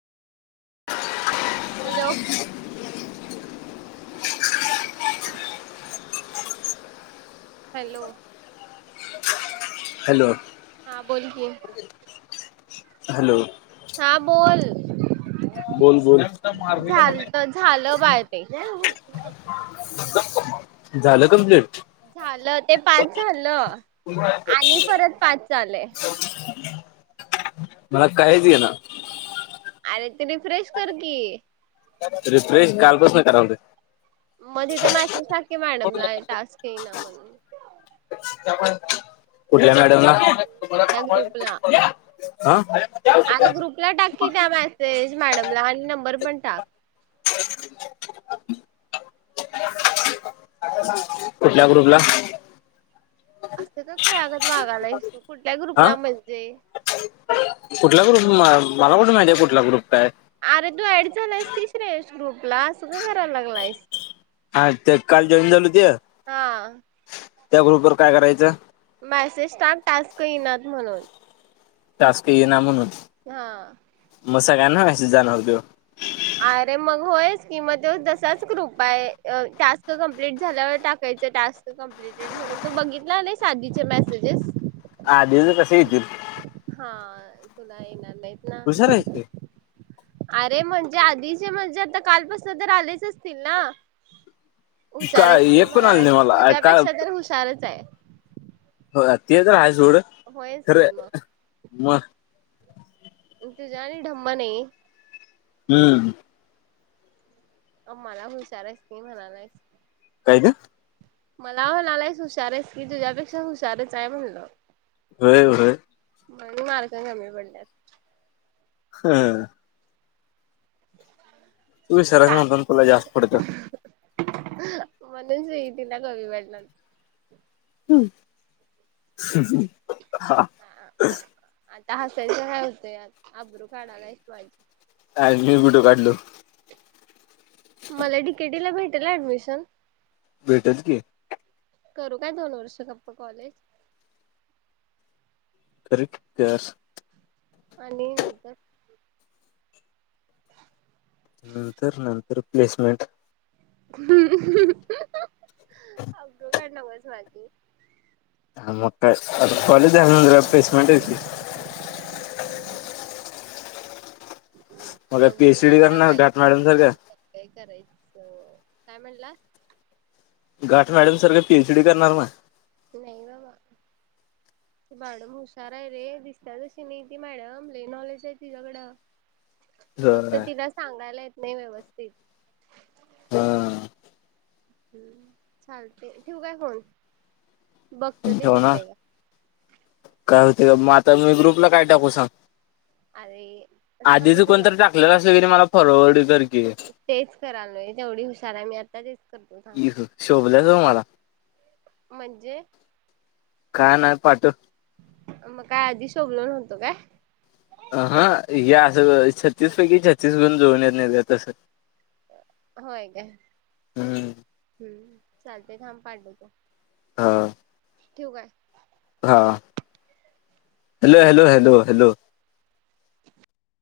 Hello hello hello हा बोलकी hello हां बोल बोल बोल झालतं झालं बाळ ते. झालं कमप्लीट झालं ते पाच झालं आणि परत पाच आलय. मला काहीच येईना अरे ते रिफ्रेश कर की रिफ्रेश कालपासनं कराय लोय. मग तिथं मॅसेज टाक कि मॅडमला टास्क येई ना म्हणून कुठल्या मॅडम ला? त्या ग्रुपला अं अरे ग्रुपला टाक की, त्या मेसेज मॅडमला आणि नंबर पण टाक. [inaudible] कुठल्या ग्रुपला अस का खुळागत वागलायस कुठल्या हा ग्रुपला म्हणजे? कुठला ग्रुप मला कुठ माहिती कुठला ग्रुप काय अरे तू ऍड झाला आहेस की श्रेयश ग्रुपला असं का करायला लागलायस? हा ते काल जॉईन झाल ते हा त्या ग्रुप वर काय करायचं? मॅसेज टाक टास्क येईनात म्हणून टास्क येईना म्हणून, हा म सगळ्यांना मेसेज जाणर तो अरे मग होयच कि म तो तसाच ग्रुप आहे टास्क कमप्लीट झाल्यावर टाकायचं टास्क कम्प्लटेड म्हणून तु बघितला नाहीस आधीचे मेसेजेस आधिच कसं येतील हा तुला येणार नाहीत. ना. हुशार हाईस की, अरे म्हणजे आधीचे म्हणजे आता कालपासून तर आलेच असतील ना? हुशार हाइस काय की, एक पण आलं म्हणालास. नाही मला का तुझ्यापेक्षा तर हुशारचे. होय ते तर आहे सोड. होयच खरे की मग मग मी तुझ्यावानी ढम्म नाही. हम्म. मग मला हुशार हाइस कि म्हणालाइस. काय ते? मला म्हणालाइस हुशारच हाइस की, तुझ्यापेक्षा हुशारच आहे म्हणलं. होय होय. म्हणून मार्क कमी पडल्यात. ह. [unintelligible] तु हुशार हाइस का म्हणतान, तुला जास्त पडत्यात. म्हणून सीइटीला कमी पडल्यात. [unintelligible] आता हसायचं काय होत्या. अब्रू काढालायस माझी. कायन मी कुठ काढलो. मला डीकेटी ला भेटेल ऍडमिशन? भेटेल की, करू काय दोन वर्ष गप्प कॉलेज? [unintelligible] आणि नंतर नंतर नंतर प्लेसमेंट. अब्रू काढू नकोस माझी. आता कॉलेज झाल्यानंतर काय प्लेसमेंटच की. हो. मग काय पी सी डी करणार [unintelligible] मॅडम सारख्या. काय काय करायच? काय म्हणला? घाट मॅडम सारखं पी एच डी करणार ना. नाही बाबा. ती मॅडम हुशार आहे रे. दिसत्या तशी नाही ती मॅडम. लई नॉलेज हाय तिच्या्याकडं. फक्त होय. तिला सांगायला येत नाही व्यवस्थित. ह. हम्म चालतय. ठेवु काय फोन? बघतो फोन ते ठेवनार? होतंय का. काय होते का मग आता मी ग्रुपला काय टाकू सांग? अरे थांब आधीच मी तुला कोणतरी टाकलेलं असल किनी, मला फॉरवर्ड कर की. तेच करालोय. तेवढी हुशार हाय मी. आता तेच, करतो थांब. एक शोभल्यास ह मला. म्हणजे? काय नाय पाठ मग काय आधी शोभलो नव्हतं काय? हा हा, या असं छत्तीसपैकी छत्तीसगुण जुळुन येत नाही ते तसं. होय काय? हम्म हम्म. चालतेय थांब पाठवतू. हा. ठेवू काय? हा. Hello, hello, hello, hello. -.